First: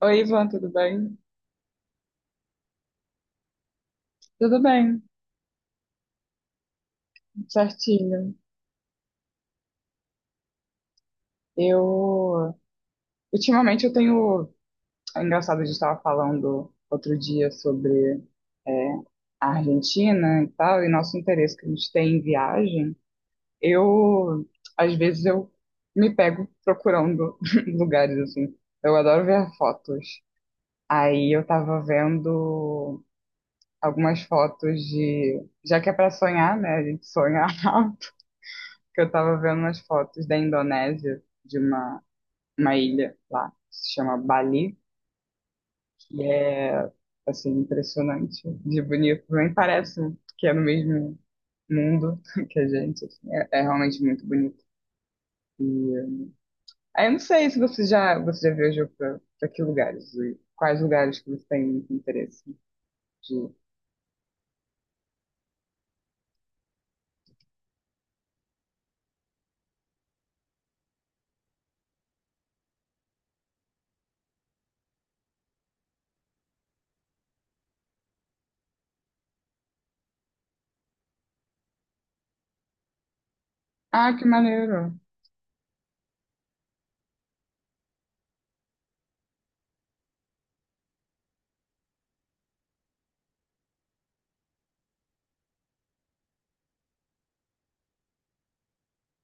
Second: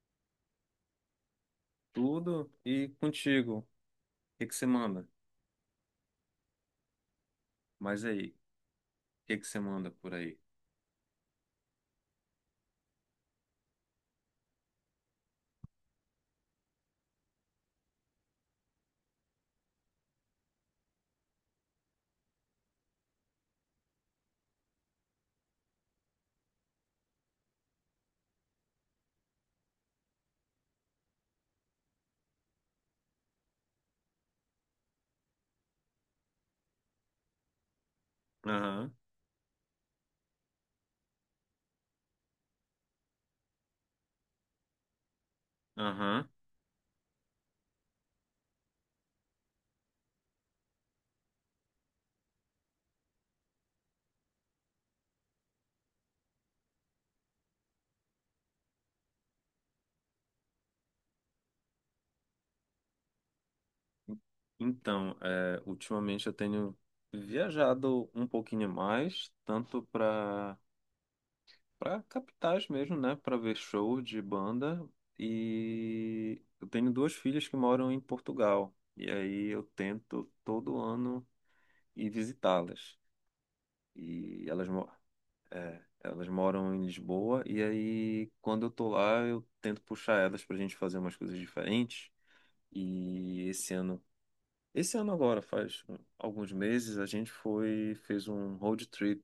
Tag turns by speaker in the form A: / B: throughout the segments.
A: Oi, Ivan, tudo bem?
B: Tudo e contigo. O que que
A: Tudo
B: você
A: bem,
B: manda? Mas aí,
A: certinho.
B: o que que você manda por aí?
A: Eu, ultimamente eu tenho. É engraçado, a gente estava falando outro dia sobre é, a Argentina e tal, e nosso interesse que a gente tem em viagem. Eu, às vezes, eu me pego procurando lugares, assim. Eu adoro ver fotos. Aí eu tava vendo algumas fotos de, já que é para sonhar, né, a gente sonha
B: Aham,
A: que eu tava vendo umas fotos da Indonésia, de uma ilha lá, que se chama Bali, que
B: aham.
A: é, assim, impressionante de bonito. Nem parece que é no mesmo mundo que a gente, assim, é realmente muito bonito. E, aí eu não sei se você já viajou pra que lugares, e quais lugares que você tem muito interesse de ir.
B: Então, ultimamente eu tenho viajado um pouquinho mais, tanto para capitais mesmo, né? Para ver show de banda. E eu tenho duas filhas que moram em Portugal. E aí eu tento todo ano ir visitá-las.
A: Ah, que
B: E elas moram.
A: maneiro!
B: É, elas moram em Lisboa e aí quando eu tô lá eu tento puxar elas pra gente fazer umas coisas diferentes. E esse ano agora, faz alguns meses, a gente foi, fez um road trip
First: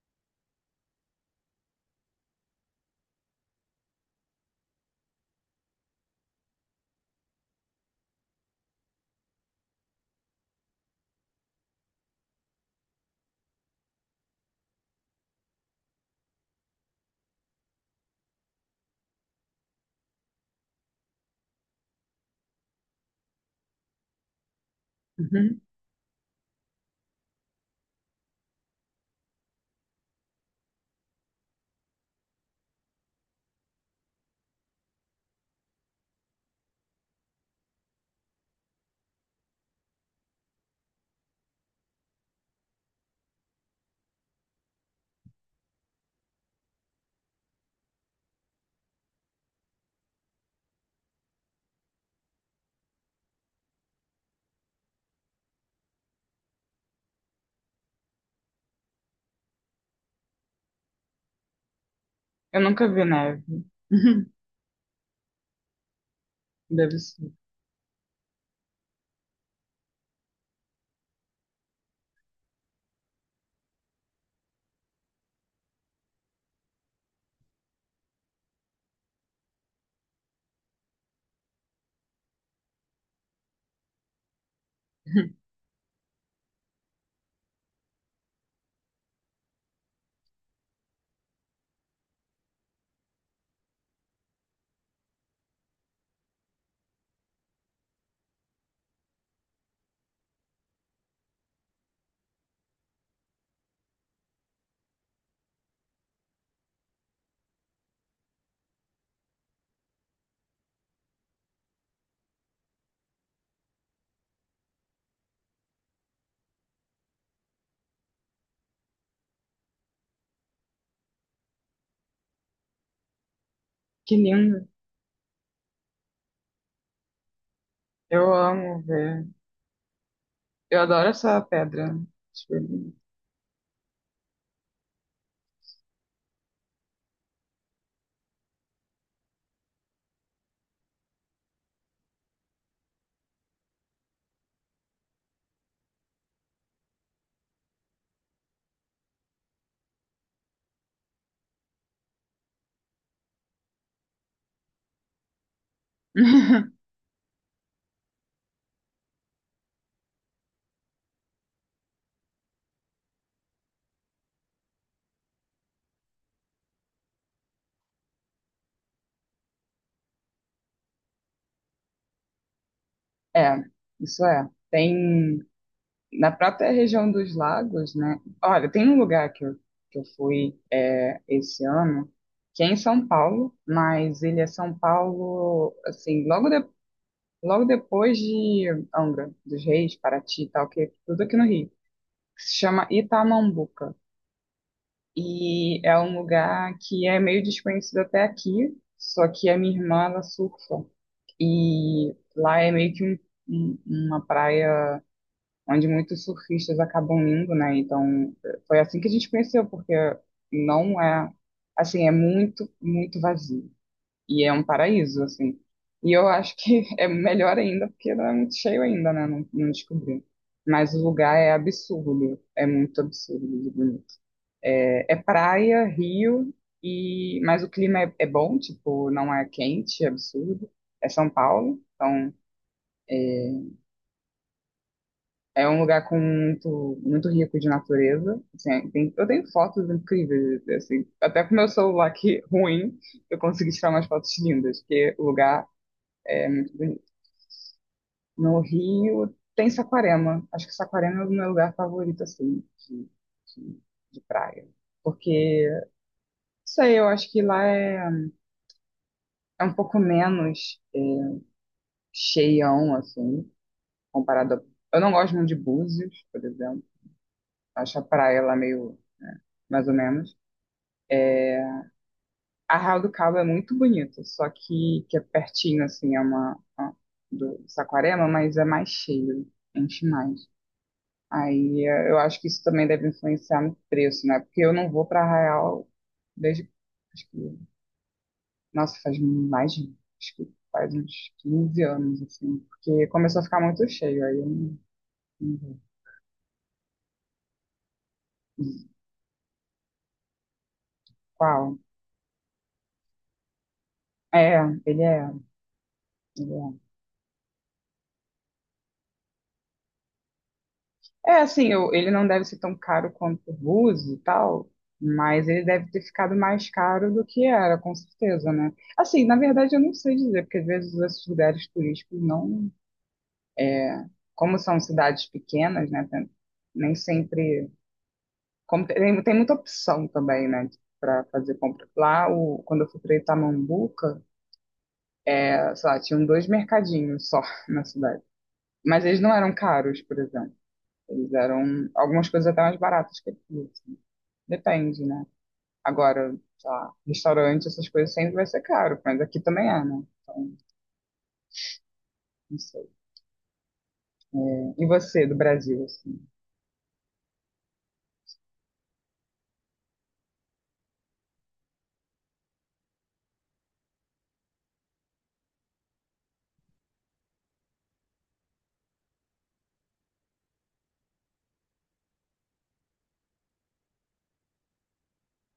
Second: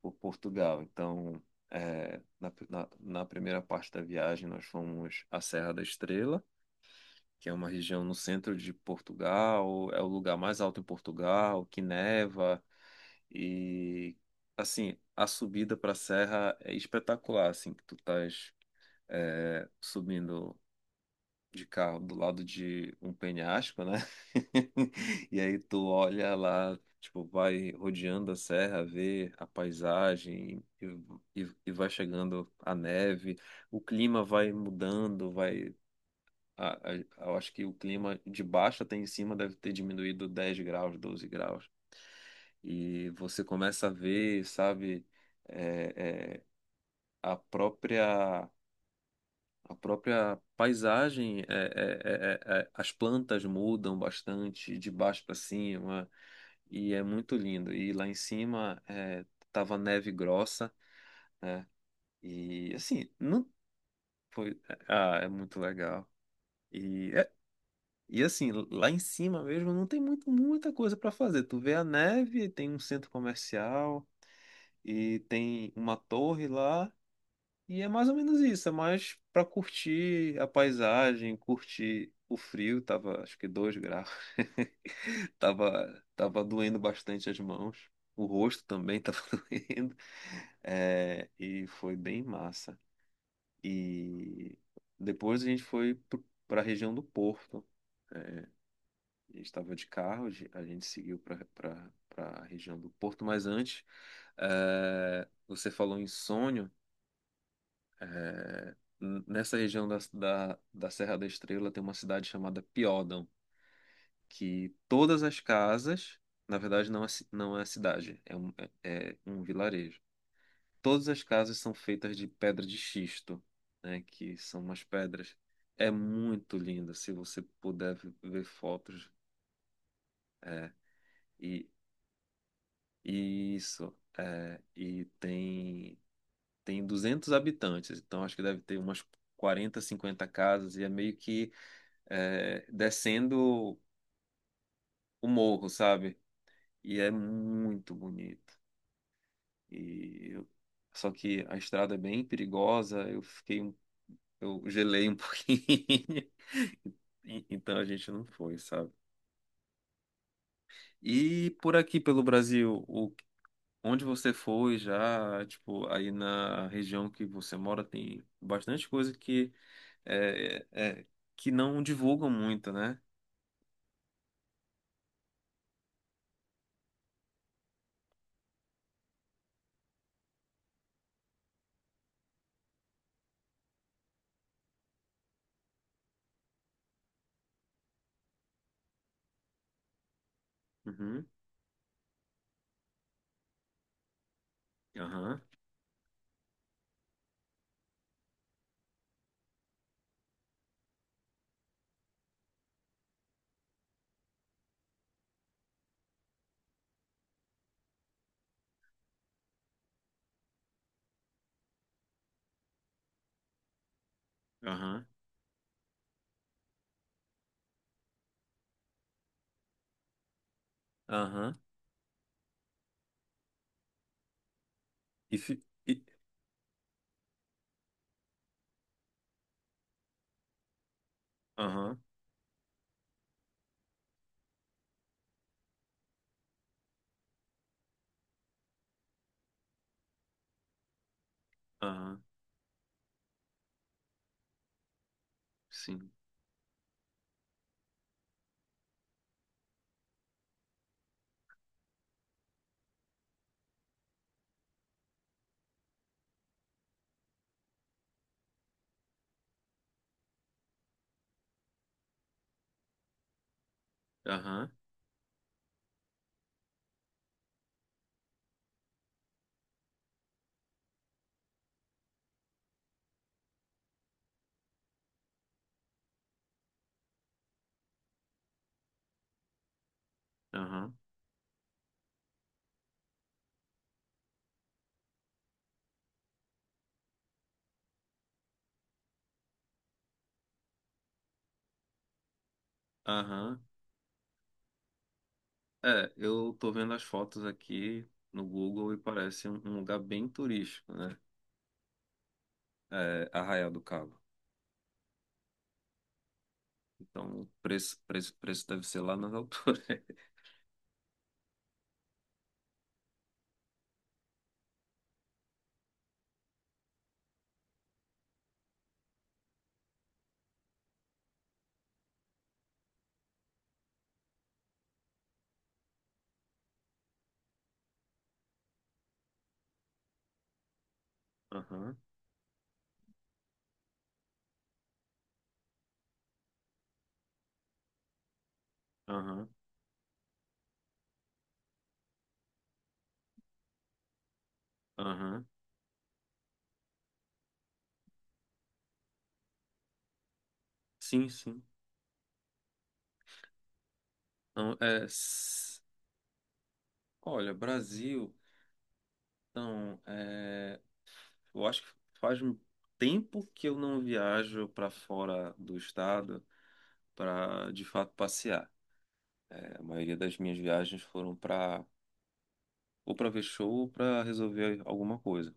B: por Portugal. Então, na primeira parte da viagem nós fomos à Serra da Estrela que é uma região no centro de Portugal, é o lugar mais alto em Portugal, que neva e assim, a subida para a serra é espetacular, assim, que tu estás subindo de carro do lado de um penhasco, né? E aí
A: Uhum.
B: tu olha lá, tipo, vai rodeando a serra, vê a paisagem e vai chegando a neve, o clima vai mudando, vai a- a- eu acho que o clima de baixo até em cima deve ter diminuído 10 graus, 12 graus. E você começa a ver, sabe, é, é, a própria, a própria paisagem, as plantas mudam bastante de baixo para cima, e é muito lindo. E lá em cima tava neve grossa, né?
A: Eu
B: E
A: nunca vi
B: assim,
A: neve.
B: não foi, ah, é muito legal.
A: Deve
B: E
A: ser.
B: E assim, lá em cima mesmo não tem muita coisa para fazer. Tu vê a neve, tem um centro comercial e tem uma torre lá. E é mais ou menos isso, é mais para curtir a paisagem, curtir o frio, tava acho que 2 graus. Tava doendo bastante as mãos. O rosto também tava doendo. É, e foi bem massa. E depois a gente foi para a região do Porto. eh, a gente estava de carro, a gente seguiu para a região do Porto, mas antes, você falou em sonho. eh, Nessa região da Serra da Estrela tem uma cidade chamada Piódão, que todas as casas, na verdade, não é, não é cidade, é um vilarejo. Todas as casas são feitas de pedra de xisto, né,
A: Que
B: que são
A: lindo!
B: umas pedras. É muito linda, se você puder
A: Eu
B: ver
A: amo
B: fotos.
A: ver.
B: É.
A: Eu adoro essa
B: E
A: pedra. Acho bem bonito.
B: isso, e tem 200 habitantes, então acho que deve ter umas 40, 50 casas e é meio que descendo o morro, sabe? E é muito bonito. E eu- Só que a estrada é bem perigosa, eu gelei um pouquinho. Então a gente não foi, sabe? E por aqui pelo Brasil. O Onde você foi já, tipo, aí na região que você mora tem bastante coisa que é, é- é, que não divulgam muito, né?
A: É, isso é. Tem na própria região dos lagos, né? Olha, tem um lugar que eu fui esse ano, que é em São Paulo, mas ele é São Paulo, assim, logo depois de Angra dos Reis, Paraty e tal, que é tudo
B: Uhum.
A: aqui no Rio, que se chama Itamambuca.
B: Aham.
A: E é um lugar que é meio desconhecido até aqui, só que a minha irmã, ela surfa. E lá é meio que um- uma praia onde muitos surfistas acabam indo, né? Então, foi assim que a gente conheceu, porque não é, assim, muito vazio. E é um
B: Aham.
A: paraíso, assim. E eu acho que é melhor ainda, porque não é muito cheio ainda, né? Não descobri. Mas o lugar é
B: Aham.
A: absurdo, é muito absurdo de bonito. É, é
B: E fi-
A: praia,
B: e-
A: rio, e mas o clima é, é bom, tipo, não é quente, é absurdo. É São Paulo,
B: Aham.
A: então é um lugar com muito, muito rico de natureza. Assim, eu tenho fotos incríveis, assim, até com meu celular
B: Aham.
A: que ruim, eu consegui tirar umas fotos lindas, porque o lugar
B: Sim.
A: é muito bonito. No Rio tem Saquarema. Acho que Saquarema é o meu lugar favorito, assim, de, de praia. Porque, não sei, eu acho que lá é um pouco menos cheião, assim, comparado a...
B: Aham.
A: Eu não gosto muito de Búzios, por exemplo. Acho a praia lá meio mais ou menos. A Arraial do Cabo é muito bonito, só que é pertinho, assim, é uma, ó, do Saquarema, mas é mais cheio, enche mais.
B: Aham.
A: Eu acho que isso também deve influenciar no preço, né? Porque eu não vou para Arraial desde, acho que, nossa, acho que faz uns 15 anos, assim, porque começou a ficar
B: Aham.
A: muito cheio, aí eu não, não vou.
B: É, eu tô vendo as fotos aqui no Google e parece um lugar bem turístico, né?
A: Qual?
B: É, Arraial do Cabo.
A: É, ele é, ele é.
B: Então, o preço, preço, preço deve ser lá nas alturas.
A: É, assim, ele não deve ser tão caro quanto o Búzios e tal, mas ele deve ter ficado mais caro do que era, com certeza, né? Assim, na verdade, eu não sei dizer, porque às vezes esses lugares turísticos não. Como são cidades pequenas, né? Nem sempre. Como tem muita opção também, né? Para fazer compra.
B: Aham.
A: Lá, o, quando eu fui para Itamambuca, sei lá, tinham dois mercadinhos só na cidade. Mas eles não
B: Aham.
A: eram caros, por exemplo. Eles eram algumas coisas até mais baratas que aqui, assim. Depende, né?
B: Aham.
A: Agora, sei lá, restaurante, essas coisas sempre vai ser caro, mas aqui também é, né? Então,
B: Sim, sim.
A: não sei.
B: Não,
A: E você, do Brasil, assim?
B: olha, Brasil, então, eu acho que faz um tempo que eu não viajo para fora do estado para de fato passear. É, a maioria das minhas viagens foram para ou para ver show ou para resolver alguma coisa.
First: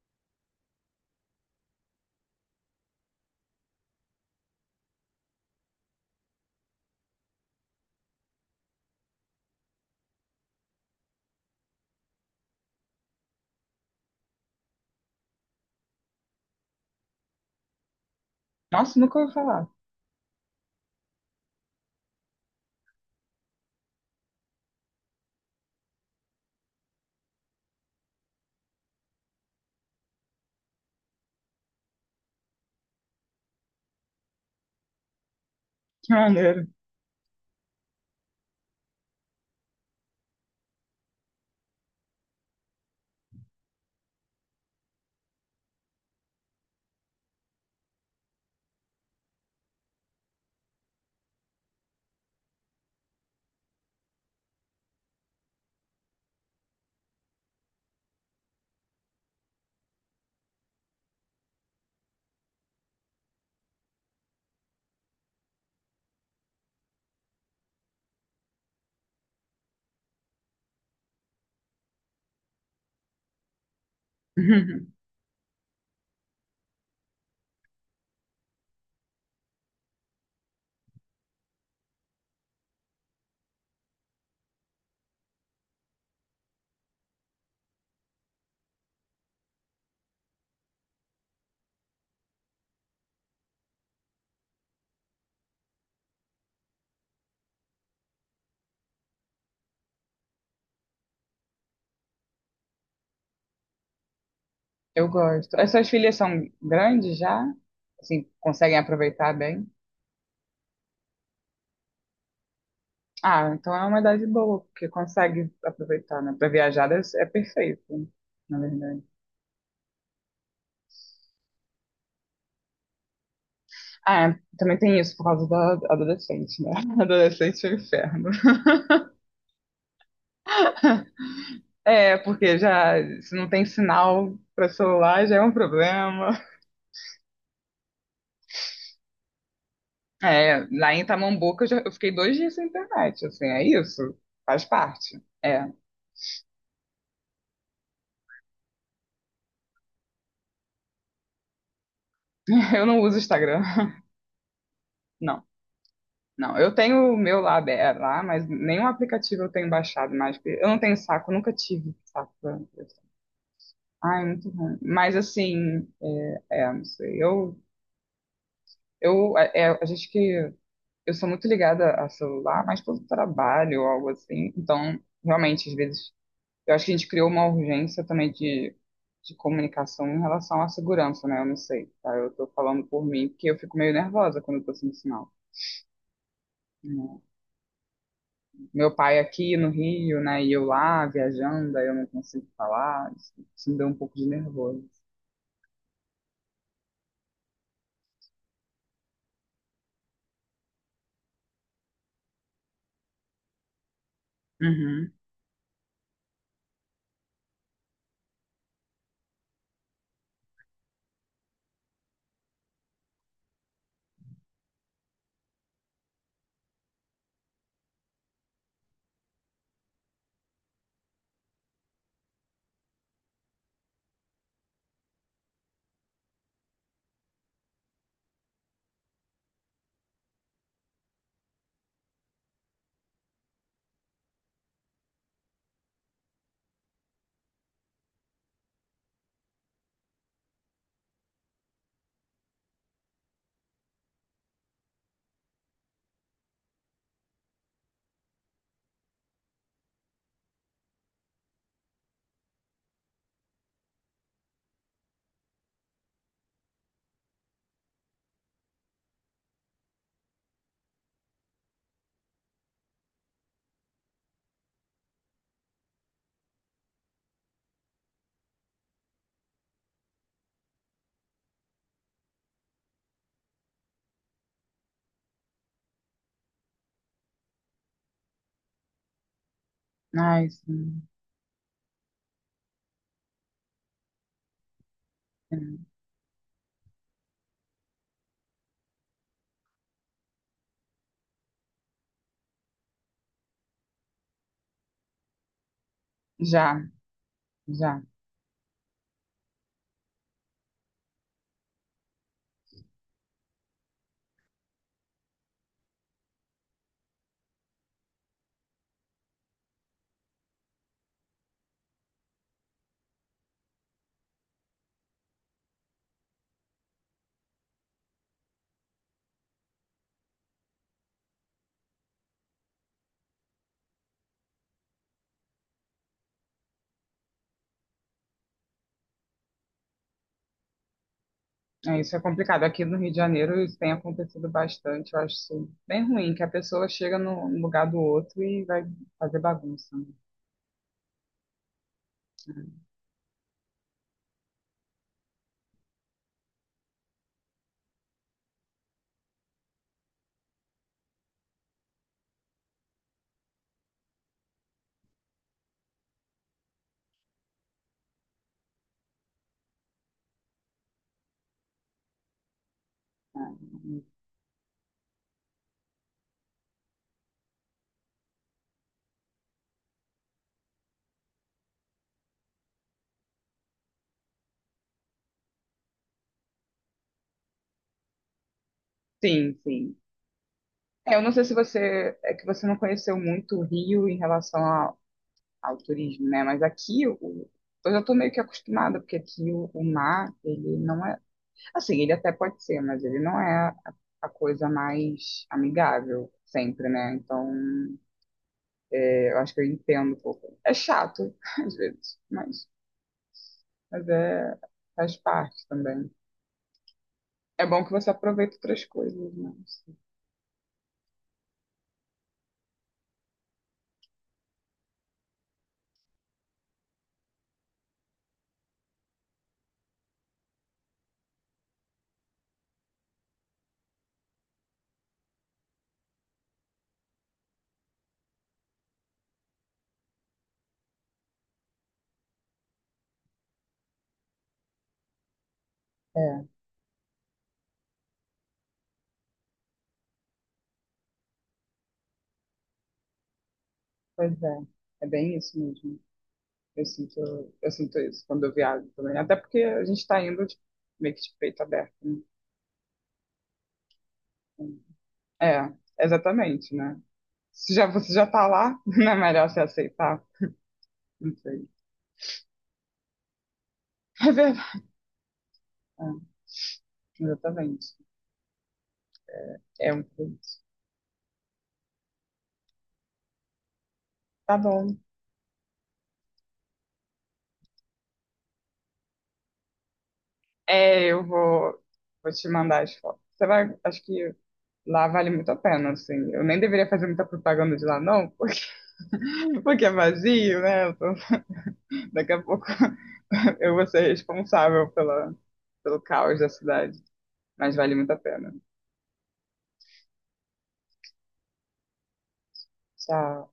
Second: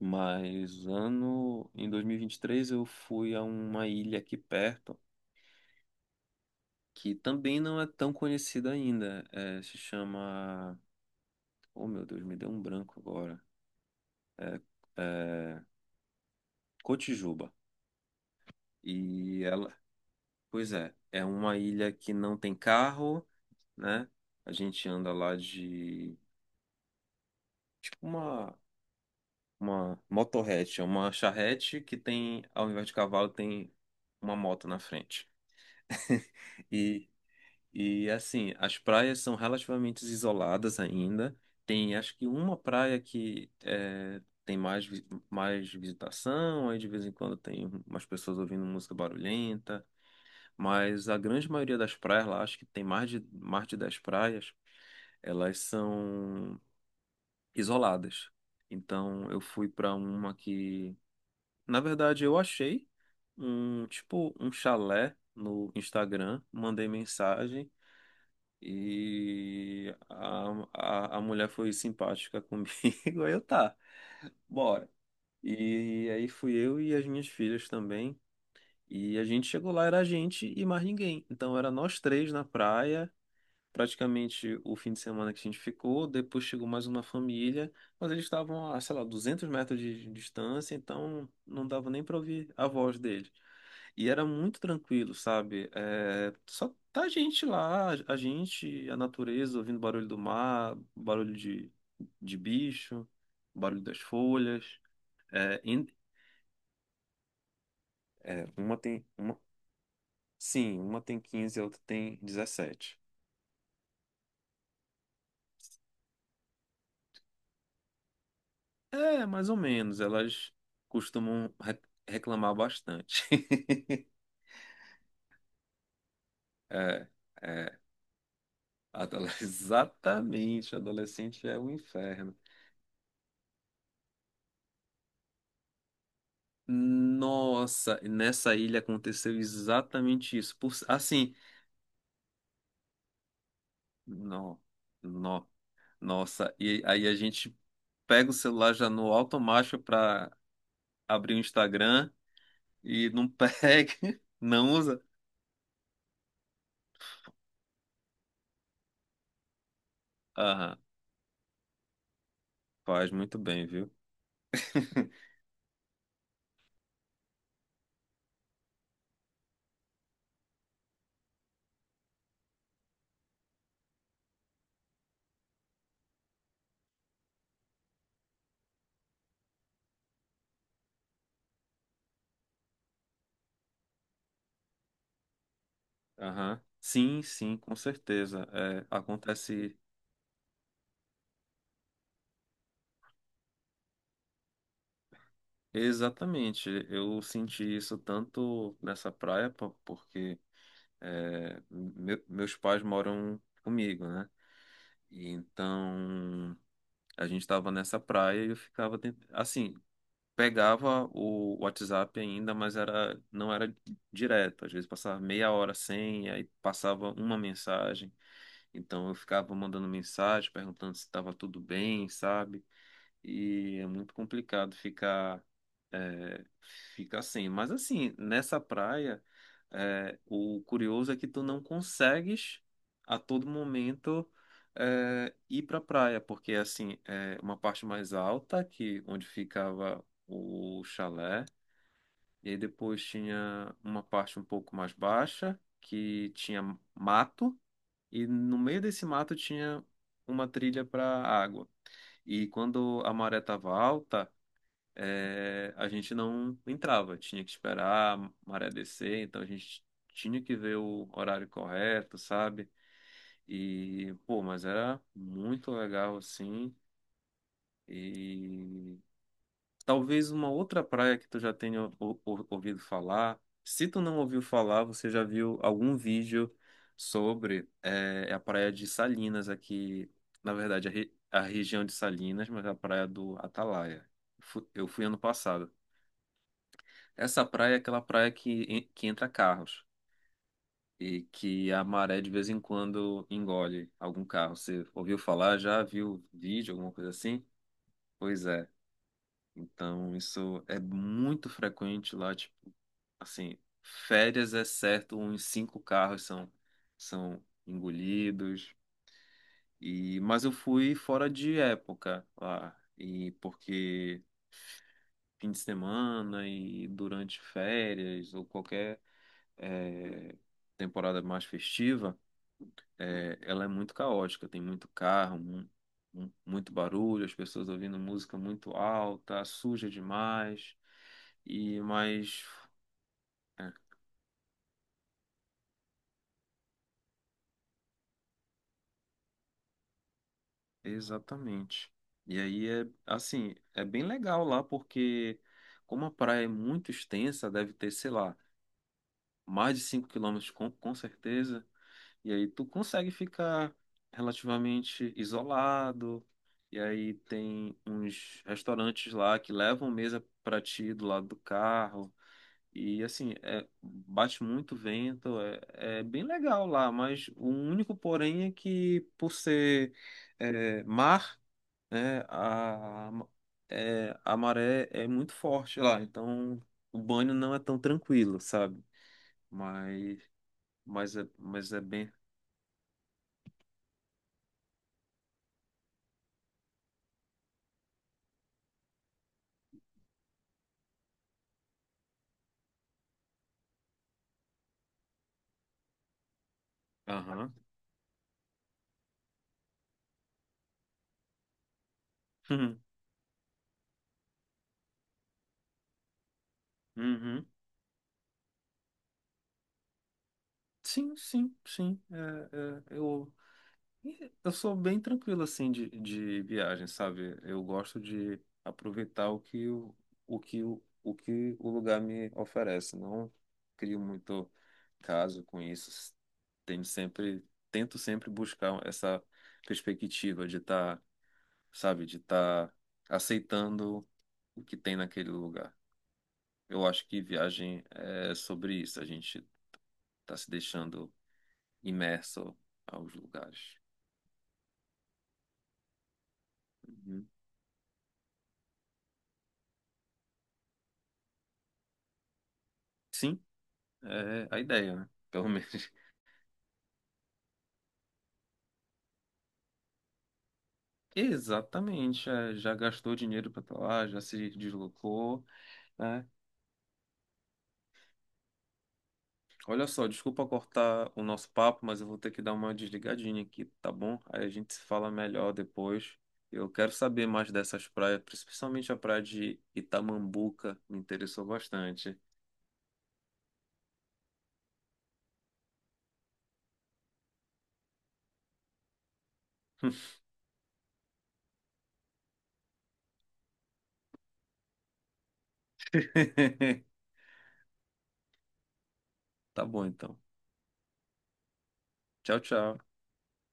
B: Mas ano em dois mil e vinte e três eu fui a uma ilha aqui perto que também não é tão conhecida ainda. É, se chama, oh meu Deus, me deu um branco agora. É, Cotijuba.
A: Nossa, nunca ouvi
B: E
A: falar.
B: ela, pois é, é uma ilha que não tem carro, né? A gente anda lá de tipo uma motorrete, é uma charrete que tem, ao invés de cavalo, tem uma moto na frente.
A: Que maneiro.
B: E e assim, as praias são relativamente isoladas ainda. Tem acho que uma praia que tem mais visitação, aí de vez em quando tem umas pessoas ouvindo música barulhenta. Mas a grande maioria das praias lá, acho que tem mais de 10 praias, elas são isoladas. Então eu fui para uma que, na verdade, eu achei um tipo um chalé no Instagram, mandei mensagem e a mulher foi simpática comigo. Aí eu tá, bora. E aí fui eu e as minhas filhas também. E a gente chegou lá, era a gente e mais ninguém. Então era nós três na praia, praticamente o fim de semana que a gente ficou. Depois chegou mais uma família, mas eles estavam a, sei lá, 200 metros de distância, então não dava nem para ouvir a voz deles. E era muito tranquilo, sabe? É, só tá a gente lá, a gente, a natureza, ouvindo barulho do mar, barulho de bicho, barulho das folhas.
A: Eu gosto.
B: É,
A: As suas filhas são grandes já? Assim, conseguem
B: uma tem.
A: aproveitar
B: Uma,
A: bem?
B: sim, uma tem 15 a outra tem 17.
A: Ah, então é uma idade boa, porque consegue aproveitar, né? Pra viajar deve ser- é perfeito, na verdade.
B: É, mais ou menos. Elas costumam reclamar bastante.
A: Ah, também tem isso por causa da adolescente, né?
B: É,
A: Adolescente é um
B: é.
A: inferno.
B: Exatamente. Adolescente é o
A: É,
B: inferno.
A: porque já se não tem sinal para celular já é um problema.
B: Nossa, nessa ilha aconteceu exatamente isso.
A: É, lá em
B: Assim,
A: Tamambuca eu fiquei 2 dias sem internet, assim, é isso.
B: não,
A: Faz parte.
B: não,
A: É,
B: nossa. E aí a gente pega o celular já no automático para abrir o Instagram
A: eu não
B: e
A: uso
B: não
A: Instagram.
B: pega, não usa.
A: Não, não. Eu tenho o meu lá, aberto, lá, mas nenhum aplicativo eu tenho baixado mais. Porque eu
B: Aham,
A: não tenho saco, nunca tive saco. Pra isso.
B: faz muito bem, viu?
A: Ai, muito ruim. Mas assim, não sei. A gente que eu sou muito ligada a celular, mas pelo trabalho ou algo assim. Então, realmente, às vezes eu acho que a gente criou uma urgência também de comunicação em relação à segurança, né? Eu não sei, tá? Eu tô falando por mim, porque eu fico meio nervosa quando eu tô sem sinal.
B: Aham.
A: Né?
B: Sim, sim, com certeza. É,
A: Meu pai aqui no
B: acontece
A: Rio, né? E eu lá viajando, aí eu não consigo falar. Isso me deu um pouco de nervoso.
B: exatamente. Eu senti isso tanto nessa praia, porque meus pais moram comigo, né?
A: Uhum.
B: E então a gente estava nessa praia e eu ficava assim, pegava o WhatsApp ainda, mas era não era direto. Às vezes passava meia hora sem, e aí passava uma mensagem. Então eu ficava mandando mensagem, perguntando se estava tudo bem, sabe? E é muito complicado é, ficar sem. Mas assim, nessa praia, o curioso é que tu não consegues a todo momento ir para praia, porque assim é uma parte mais alta que onde ficava o chalé e aí depois tinha uma parte um pouco mais baixa que tinha mato e no meio desse mato tinha uma trilha para água. E quando a maré estava alta, a gente não entrava, tinha que esperar a maré descer, então a gente tinha que ver o horário correto, sabe? E, pô, mas era muito legal assim. E talvez uma outra praia que tu já tenha ouvido falar. Se tu não ouviu falar, você já viu algum vídeo sobre a praia de Salinas aqui,
A: Ai,
B: na verdade,
A: sim.
B: a região de Salinas, mas a praia do Atalaia. Eu fui ano
A: É.
B: passado. Essa praia é aquela praia que, que entra carros e que a maré de vez em quando engole algum carro. Você ouviu falar? Já viu vídeo,
A: Já,
B: alguma coisa assim?
A: já.
B: Pois é. Então isso é muito frequente lá, tipo, assim, férias é certo, uns cinco carros são engolidos. E, mas eu fui fora de época lá, e porque fim de semana e durante férias ou qualquer é, temporada mais festiva, ela é muito caótica, tem muito carro, muito barulho, as pessoas ouvindo música muito alta, suja demais, e
A: É, isso é
B: mas
A: complicado. Aqui no Rio de Janeiro
B: é,
A: isso tem acontecido bastante. Eu acho isso bem ruim, que a pessoa chega no lugar do outro e vai fazer bagunça. Né?
B: exatamente. E aí é assim, é bem legal lá porque como a praia é muito extensa, deve ter, sei lá, mais de 5 quilômetros com certeza. E aí tu consegue ficar relativamente isolado. E aí tem uns restaurantes lá que levam mesa pra ti do lado do carro. E assim,
A: É, é,
B: bate muito vento, é bem legal lá, mas o único porém é que por ser mar, né, a maré é muito forte lá, então o banho não é tão tranquilo, sabe?
A: Sim, sim.
B: Mas,
A: É, eu não sei se
B: mas é bem.
A: você é que você não conheceu muito o Rio em relação ao turismo, né? Mas aqui o, eu já estou meio que acostumada, porque aqui o mar, ele não é. Assim, ele até pode ser, mas ele não é a coisa mais amigável sempre, né? Então,
B: Aham.
A: é, eu acho que eu entendo um pouco. É chato, às vezes, mas é, faz parte também.
B: Uhum.
A: É bom que você aproveita outras coisas, né?
B: Sim, sim, sim. É, é, eu sou bem tranquilo assim de viagem, sabe? Eu gosto de aproveitar o que o que o que o lugar me oferece. Não crio muito caso com isso. Tenho sempre, tento sempre buscar essa perspectiva de estar, sabe, de estar aceitando o que tem naquele lugar.
A: É,
B: Eu acho que viagem é sobre isso, a gente está se deixando imerso aos lugares.
A: pois é. É bem isso mesmo. Eu
B: Uhum.
A: sinto, eu sinto isso quando eu viajo também. Até porque a gente está indo de- meio que de peito aberto. Né?
B: Sim, é a
A: Então,
B: ideia, né? Pelo menos.
A: É, exatamente, né? Se já, você já tá lá, não é melhor você aceitar? Não sei.
B: Exatamente. Já gastou dinheiro para lá, já
A: É
B: se
A: verdade.
B: deslocou,
A: É,
B: né?
A: exatamente.
B: Olha
A: É um
B: só,
A: pouco
B: desculpa
A: isso.
B: cortar o nosso papo, mas eu vou ter que dar uma desligadinha aqui, tá bom? Aí a
A: Tá
B: gente se
A: bom.
B: fala melhor depois. Eu quero saber mais dessas praias, principalmente a praia de Itamambuca, me
A: É, eu
B: interessou
A: vou,
B: bastante.
A: vou te mandar as fotos. Você vai, acho que lá vale muito a pena, assim. Eu nem deveria fazer muita propaganda de lá, não, porque, porque é vazio, né? Daqui a pouco eu vou ser responsável pela, pelo caos da cidade. Mas vale muito a pena.
B: Tá bom, então. Tchau, tchau.
A: Tchau.